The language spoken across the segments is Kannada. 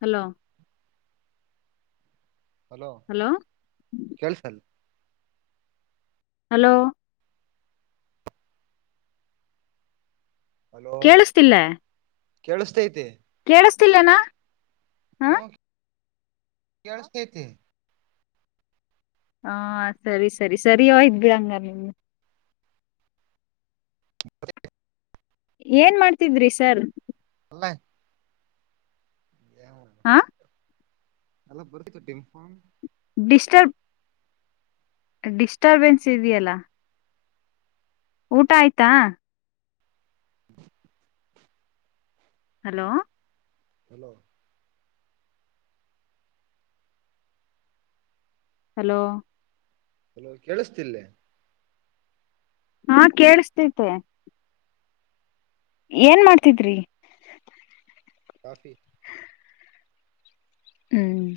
ಹಲೋ ಹಲೋ ಕೆಳ್ಸಲ್ ಹಲೋ ಹಲೋ ಕೇಳಿಸತಿಲ್ಲ ಕೇಳಿಸತೈತಿ ಕೇಳಿಸತಿಲ್ಲೇನಾ ಒ ಕೆಳ್ಸಿತೈತಿ ಹಾ ಸರಿ ಸರಿ ಸರಿಯ ಇದ್ ಬಿಡಂಗ ನಿಮಗೆ [inaudible] ಏನ್ ಮಾಡ್ತಿದ್ರಿ ಸರ್ ಮ್ಯಾಗ ಹಾ ಎಲ್ಲ ಬರುತ್ತ ಟಿಂಫ ಡಿಸ್ಟರ್ಬ್ ಡಿಸ್ಟರ್ಬೆನ್ಸ್ ಇದೆಯಲ್ಲ ಊಟ ಆಯ್ತಾ ಹಲೋ ಹಲೋ ಹಲೋ ಹಲೋ ಕೇಳಿಸ್ತಿಲ್ಲೆ ಹಾ ಕೇಳುಸತೈತೆ ಏನ್ ಮಾಡ್ತಿದ್ರಿ ಕಾಫಿ ಹ್ಮ್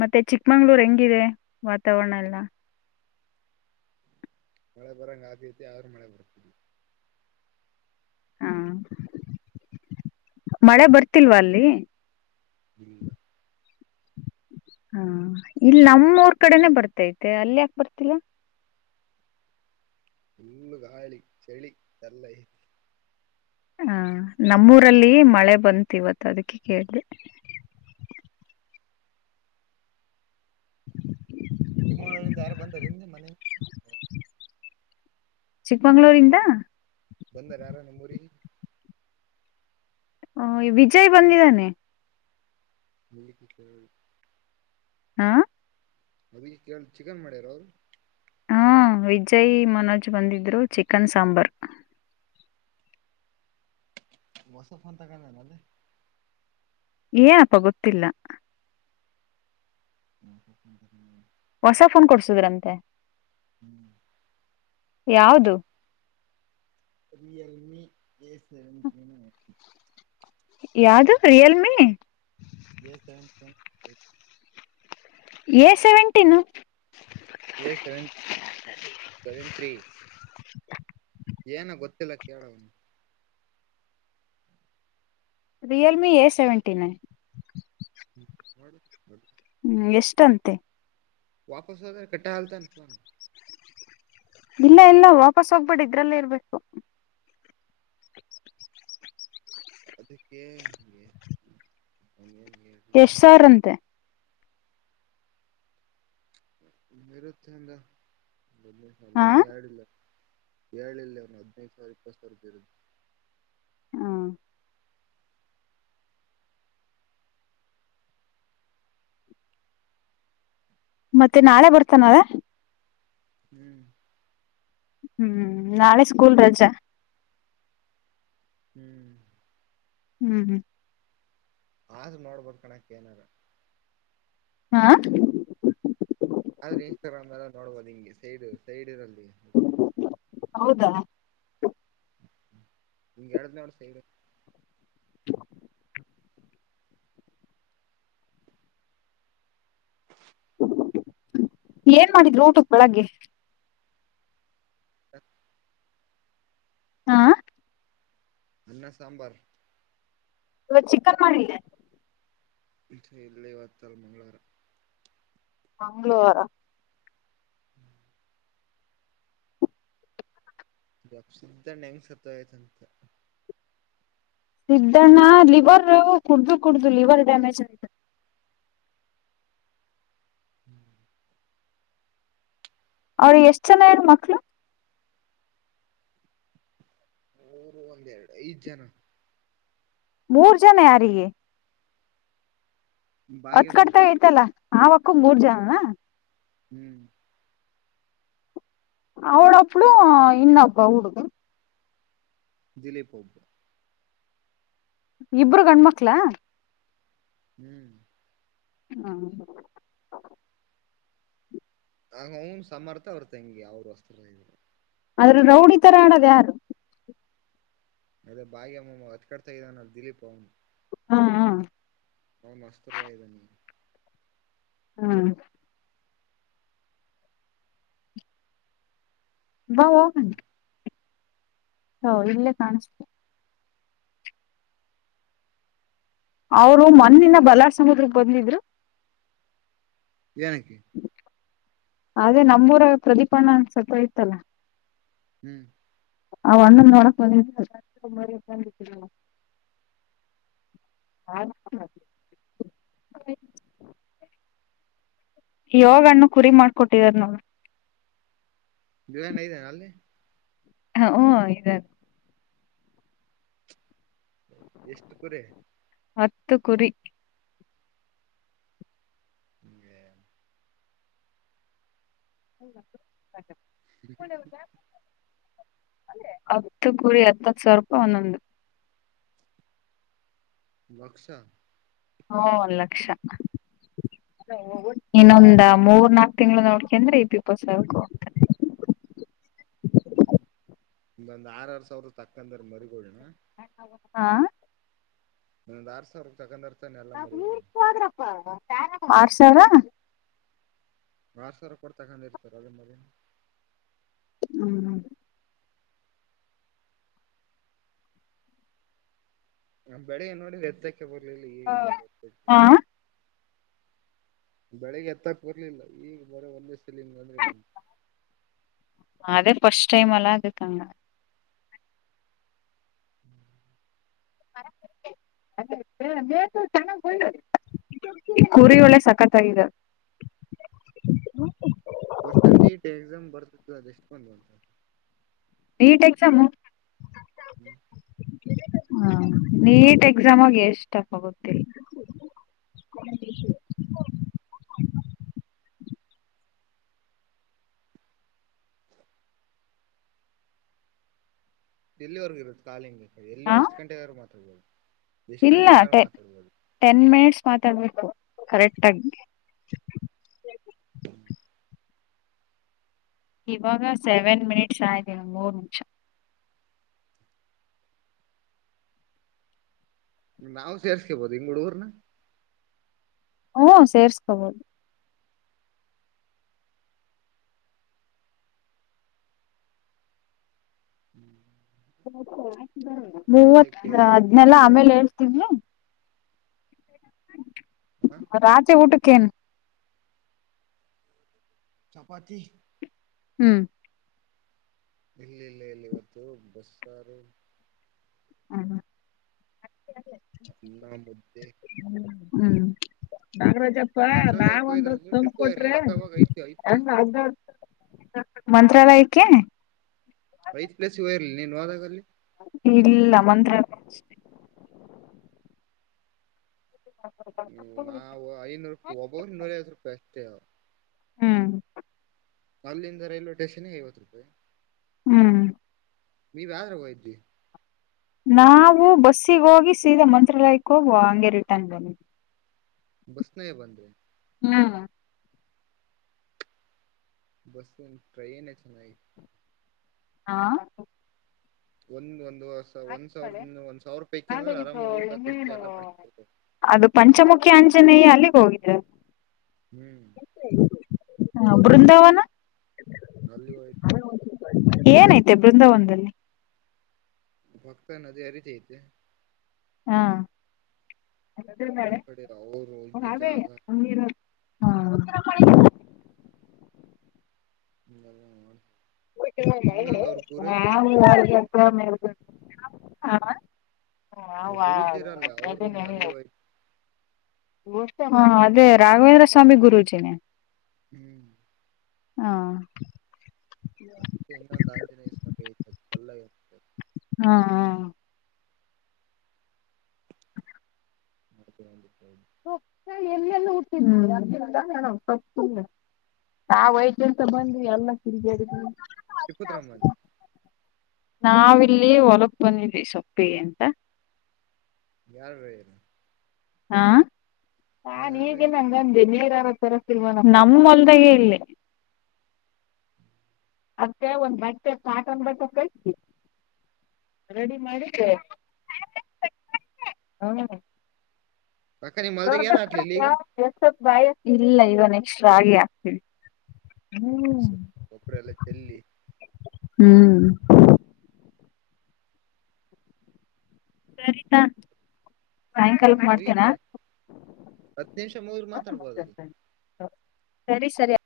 ಮತ್ತೆ ಚಿಕ್ಕಮಂಗ್ಳೂರ್ ಹೆಂಗಿದೆ ವಾತಾವರಣ ಎಲ್ಲಾ ಮಳೆ ಬರಂಗ ಆಗ್ತಾತಿ ಆದ್ರೂ ಮಳೆ ಬರ್ತ ಹಾ ಮಳೆ ಬರ್ತಿಲ್ವಾ ಅಲ್ಲಿ ಇಲ್ಲ ಹಾ ಇಲ್ಲಿ ನಮ್ಮೂರ್ ಕಡೆನೆ ಬರ್ತೈತೆ ಅಲ್ಲಿ ಯಾಕ ಬರ್ತಿಲ್ಲ ಇಲ್ಲು ಗಳಿ ಚಳಿ ಎಲ್ಲ ಐತಿ ಹ ನಮ್ಮೂರಲ್ಲಿ ಮಳೆ ಬಂತತ್ ಇವತ್ತು ಅದಕ್ಕೆ ಕೇಳ್ತದೆ ತಿಿಮಗಳೂರಿಿಂದ ಯಾರು ಬಂದ ನಿಮ್ದ ಮನೆ ಚಿಕ್ಕಮಂಗಳೂರಿಂದ ಬಂದಾರ ಯಾರ ನಿಮ್ಮ ಊರಿಗೆ ಹ ವಿಜಯ್ ಬಂದಿದ್ದಾನೆ ಮಲ್ಲಿ ಕದು ಹಾ ಅದಕ್ಕೆ ಕೇಳ ಚಿಕನ್ ಮಾಡ್ಯಾರ ಅವ್ರು ಹ್ಮ ವಿಜಯ್ ಮನೋಜ್ ಬಂದಿದ್ರು ಚಿಕನ್ ಸಾಂಬಾರ್ ವಸ ಫೋನ್ ತಂಗೋಡನಲ್ಲೀ ಏನಪ್ಪ ಗೊತ್ತಿಲ್ಲ ಹ್ಮ ಹ್ಮ ಹ್ಮ್ ಹೊಸ ಫೋನ್ ಕೊಡ್ಸುದ್ರಂತೆ ಹ್ಮ್ ಯಾವುದು ರಿಯಲ್ಮಿ ಏ ಸೆವೆನ್ ಏನು ಯಾವ್ದೋ Realme A seventeen A seventeen A seven ಏನ ಗೊತ್ತಿಲ್ಲ ಕೇಳವನು ರಿಯಲ್ಮಿ ಎ ಸೆವೆಂಟಿನ್ನ್ ಹ ಮಾಡ ಹ್ಮ್ ಎಷ್ಟಂತೆ ವಾಪಸ್ ಹದ ಕಟ್ಟಾ ಹಲ್ತ ಕನ್ ಇಲ್ಲ ಇಲ್ಲ ವಾಪಸ್ ಹೋಗ್ಬೇಡಿ ಇ್ರಲ್ಲೇ ಇರ್ಬೇಕು ಅದಕ್ಕೆ ಎಷ್ಟ ಸಾವಿ್ರಂತೆ ಮರುತ್ತಿಂದ ಹಾ ಹರಿಯಾನ ಯಡಲ್ಲ ಹೇಳಏಳ್ಿಲ್ಲ ಅವ್ನು ಹದ್ನೈದು ಸಾವಿರ ಇಪ್ಪತ್ ಸಾವಿರ ಬ ಇರುದ ಹಾ ಮತ್ತೆ ನಾಳೆ ಬರ್ತಾನದ ಹ್ಮ್ ಹ್ಮ್ ನಾಳೆ ಸ್ಕೂಲ್ ರಜೆ ಹ್ಮ್ ಹ್ಮ್ ಹ್ಮ್ ಆದ್ರ್ ನೋಡ್ಬೋದ ಕಣಕ್ ಏನಾರ ಹಾ ಆದ್ರೆ ಇನ್ಸ್ಟಾಗ್ರಾಮ್ ಎಲ್ಲ ನೋಡ್ಬೋದು ನಿಂಗೆ ಸೈಡ್ ಸೈಡ್ ಇರಲ್ಲಿ ಹೌದಾ ನಿಂ ಇಡನ ಅವರ ಸೈಡು ಹ ಹ ಏನ್ ಮಾಡಿದ್ರು ಊಟ ಬೆಳಗ್ಗೆ ಹ ಹಾ ಅನ್ನ ಸಾಂಬಾರ್ ಇವವ ಚಿಕನ್ ಮಾಡಿದ್ದೆ ಇಲ್ಲ ಬತಲ್ಲ ಮಂಗಳವಾರ ಮಂಗಳೂಾರ ಪ್ಸಿದ್ದಣ ಹೆಂಗ್ ಸತ್ ಆಯ್ತಂತ ಸಿದ್ದಣ್ಣ ಲಿವರ್ ಕುಡ್ದು ಕುಡ್ದು ಲಿವರ್ ಡ್ಯಾಮೇಜ್ ಆಯ್ತು ಹ್ಮ್ ಅವ್ರ ಎಷ್ಟ್ ಜನ ಇಾರ ಮಕ್ಳು ಊರು ಒಂದ್ೆರಡು ಐದ್ ಜನ ಮೂರ್ ಜನ ಯಾರಿಗೆ ಹೊತ್ ಭಾಗ್ಯಮ್ಮ ಕಡ್ತ ಐತಲ್ಲ ಆವಕ್ಕೂ ಮೂರ್ ಜನನ ಹ್ಮ್ ಅವಳಪ್ಳು ಇನ್ನೊಬ್ ಹಡುಗ ದಲೇಪಬ್ಬ ಇಬ್ರು ಗಂಡ್ಮಕ್ಳ ಹ್ಮ್ ಹ್ಮ ನಗ ಅವನು ಸಮಮ್ಮರ್ತ ಅವ್ರ ತಂಗಿ ಅವ್ರು ವಸ್ತ್ರ ಆದ್ರ ರೌಡಿ ತರ ಆೋದು ಯಾರು ಅದೇ ಬಾಯಿ ಅಮ್ಮಮ್ಮ ಅಕಡ್ತಾ ಇದಾನ ದಿೀಪ್ ಅವನು ಹ್ಮ ಹ್ಮ್ ಹಾ ಮಸ್ತರ್ ಭಾಯ ಬ ನೀ ಹಾ ಬ ಹ ಇಲ್ಲೇ ಕಾಣಿಸ್ತು ಅವರು ಮ್ಣಿನ ಬಲಾರ್ಸುದ್ರ ಬಂದಿದ್ರು ನಕ್ಕೆ. ಅದೇ ನಮ್ಮೂರ ಪ್ರದೀಪಣ್ಣ ಅಂದ ಸ್ವಲ್ಪ ಇತ್ತಲ್ಲ. ಹ್ಮ್. ಒ್ಣಕ ನಿ. ಹಾ. ಯೋಗಣ್ಣು ಕುರಿ ಮಾಡ್ಕೊಟ್ಟಿದಾರ ನೋ. ದರಣ ಇದದೆನೆ ಅಲ್ಲಿ. ಹ ಹಓ ಇದಾರೆ. ಎಷ್ಟು ಕರೆ. ಹತ್ತು ಕುರಿ. ಹಗೆ. ಹೌ. ಬ. ಹತ್ತು ಕೂರಿ ಹತ್ತತ್ತು ಸಾವಿರ ರೂಪಾಯಿ ಒಂದೊಂದು. ಬಕ್ಸ. ಹ್ಮ ಲಕ್ಷ. ಇನ್ನೊಂದ ಮೂರ್ ನಾಕ್ ತಿಂಗಳು ನೋಡ್ಕಂದ್ರೆ ಈ ದೀಪಸಕು ಅಂತದೆ. [inaudible] ಬಂದ್ ಆರಾರರ್ ಸಾವಿರ ತಕ್ಕಂದ್ರ ಮರಿಗೋಣ. ಹಾ. ಒಂದ್ ಆರ್ ಸಾವಿ ತಕಂದ. ಆರ್ ಸಾವಿರ. ಬಾರ ಸರ ಕೊಡ್ತಕೊಂಡ ಇರ್ತಾರೆ ಅದೇ ಮದ. ಹ್ಮ್. ನಾ ಬೆಳಿಗ್ಏ ನೋಡಿ ರದ್ದಕ್ಕೆ ಬರ್ಲಿಲ್ಲ ಈಗಂಗ ಗೊತಾ. ಹಾ ಬೆಳಿಗ್ಗೆ ಎತ್ತ ಕೊರ್ಲಿಲ್ಲ ಈಗ ಬರೋ ಒಂದ ದಸದಲ್ಲಿ ಇ ಅಂದ್ರೆ ಬಂದು. ಅದೆ ಪಸ್ಟ್ ಟೈಮಲ ಅದುಕಾಂಗ. ಚಾನ. [unintelligible] ಈ ಕುರಿ ಒಳ್ಳೆ ಸಕ್ಕತಾಗಿದವ್. ಅದ್ ಎಷ್ಟುಕೊಂದು ಅಂತ. ನೀಟ್ ಎಕ್ಸಾಮ್ ಹ್ಮ್. ಹಾ ನೀಟ್ ಎಕ್ಸಾಮ್ಗ್ ಎಷ್ಟಪ್ಪ ಗೊತೀ. [inaudible] ಎಲ್ಲಿವರೆಗು ಇರುತ್ ಕಾಲಿಂಗ್ ಎಲ್ ಹ ಎಷ್ಟು ಗಂಟೆಗರು ಮಾತಾಡ್ಬಾವ್ದು. ಇಲ್ಲ ಟೆ ಟೆನ್ ಮಿನಿಟ್ಸ್ ಮಾತಾಡ್ಬೇಕು. ಕರೆಕ್ಟ್ ಆಗಿ. ಹ್ಮ. ಇವಾಗ ಸೆವೆನ್ ಮಿನಿಟ್ಸ್ ಆಯ್ತು ಇನ್ ಮೂರ್ ನಿಮಷ. ನಾವು ಸೇರ್ಸ್ಕೇಬೋದ ಇಂಗ್ ಹುಡುಗುರ್ನ. ಹ್ಮ ಸೇರ್ಸ್ಕೋಬೋದು. ಮೂವತ್ ಲೈಕ್ ಅಧ್ಮೇಲಾ ಆಮೇಲ್ ಹೇಳ್ತೀನಿ. ರಾತ್ರಿ ಊಟಕೆನು. ಚಪಾತಿ. ಹ್ಮ್. ಇಲ್ ಇಲ್ ಇಲ್ಲಿ ಇವತ್ತು ಬಸ್ರು. ಹ್ಮ. ಅನ್ನ ಮುದ್ದೆ. ಹ್ಮ್. ನಾಗರಾಜಪ್ಪ ಮಂತ್ರಾಲಯಕ್ಕೆ ನಾವೊಂದು ಹೋಯ್ದಲ್ ತಂದ್ ಟ್ರಿಪ್ ಕೊಟ್ರೆ. ಹೋಗಿರ್ಲಿಲ್ಲ ಅಕ್ಕವಾಗ ಐತಿ ಐದ್ ಪ್ಲೇಸ್ [unintelligible] ಮಂತ್ರಾಲಯಕ್ಕೆ. ಇಲ್ ನೀನ್ ಹಾದಾಗಲ್ಲಿ. ಇಲ್ಲ ಮಂತ್ರಲಯ ಅಷ್ಟೆ. ಹ್ಮ್ ನವೋ ಐನೂರುಕ್ ಒಬಬ್ರಿಗ್ ನೂರಐವತ್ ರೂಪಾಯಿ ಅಷ್ಟೇಯ. ಹ್ಮ್. ಅಲ್ಲಿಂದ ರೈಲ್ವೆ ಸ್ಟೇಷನಿಗ್ ಐವತ್ ರೂಪಾಯಿ. ಹ್ಮ್. ನೀವ್ ಯದ್ರಾಗ್ ಹೋಗಿದ್ರಿ. ನಾವು ಬಸ್ಸಿಗ್ ಹೋಗಿ ಸೀದಾ ಮಂತ್ರಾಲಯಕ್ಕೆ ಹೋಗ್ ಹಂಗೆ ರಿಟರ್ನ್ ಬಂದ್ವಿ. ಬಸ್ನಾಗೆ ಬಂದ್ರ. ಹ್ಮ. ಬಸ್ಗಿನ ಟ್ರೈನೆ ಚನಾಗಿತ್ತು. ಹಾ. ಒಂದ್ ಒಂದು ಒಂದ್ ಹಾಕಿದ್ದಾಳೆ ಸಾವಿರದಿಂದ ಒಂದ ಸಾವಾರುಪಾಯ್ ಇಕೆಂದ್ರ ಆದ್ರೆ ಅಂದ್ರ ಇದು ಆರಾಮಗ್ ಊಟ ಖರ್ಚು ಇನ್ನೇನು ಎಲ್ಲ ಮಾಡ್ ಅದು ಪಂಚಮುಖಿ ಆಂಜನೇಯ ಅಲ್ಲಿಗ್ ಹೋಗಿದ್ರ. ಹ್ಮ್. ಹ ಬೃಂದಾವನ. [unintelligible] ಏನೈತೆ ಬೃಂದಾವನದಲ್ಲಿ. ಪಕ್ದಗ್ ನದಿ ಹರಿತೈತಿ. ಹಾ. ಈ ಕಡೆ ಅವರು ಇದ್ದಿದ್ದ ಜಾಗ ಹಾ ಹಾ. [inaudible] ಹ. [unintelligible] ಅವ್ರ ಗುರೂಜಿ ಹಾ ಹಾ ಗುರುಜಿರ ಅಲ್ಲ ಅವರುೂಮ್ ಅಲ್ಲಿ ಹೋಯ್ತು ಅದೇ ರಾಘವೇಂದ್ರ ಸ್ವಾಮಿ ಗುರುಜಿನೆ ಹ್ಮ್ ಹಾ ಮತ್ತೆ ಇನ್ನೊಂದು ಆಂಜನೇಸ್ಮಕ ಯತದೆ ಪಲ್ಲ ಇತದೆ ಹಾ ಹಾ ಹತ ಎಲ್ಲೆಲ್ಲ [unintelligible] ಆ ವಯದ ಎಂತ ಬಂದಿ ಎಲ್ಲ ತಿರುಗಾಡಿದವಿ ಇಪ್ಪತ್ರೋಂಬತ್ ನಾವಿಲ್ಲಿಯ ಹೊಲಕ್ ಬಂದಿದ್ವಿ ಸೊಪ್ಪಿಗೆ ಎಂತ ಯಾರ ಬನ ಹಾ ನಾನ ಈಗ ನಂಗದೆ ನೀರ ನಮ್ಮ ಹೋಲ್ದಾಗ ಇಲ್ಲಿ ಅದ ಒಂದ್ ಬಟ್ಟೆ ಕಾರ್ಟ್ ನ್ ಬಟ್ಟೆ ಕಟ್ಟಿ ರೆಡಿ ಮಾಡಿದ್ದ್ರೆ [unintelligible] ಹ್ಮ ಅಕ್ಕ ನಿಮ್ ಹೊಲ್ದಾಗ ಏನ್ ಹಾಕ್ಲಿಲ್ಲ ಈಗ [unintelligible] ಇಲ್ಲ ನೆಕ್ಸ್ಟ್ ರಾಗಿ ಹಾಕ್ತಿವಿ ಗೊಬ್ರ ಎಲ್ಲ ಚೆಲ್ಲಿ ಹ್ಮ್ ಸರಿತಾ ಹ್ಮ್ ಸಾಯಂಕಾಲಕ್ ಮಾಡ್ತೀನಾ ಮುಗಿತದ ಹತ್ತು ನಿಮಿಷ ಮೂಗದರೂ ಮಾತಾಡ್ಬೋದ ಸರಿ ಸರಿ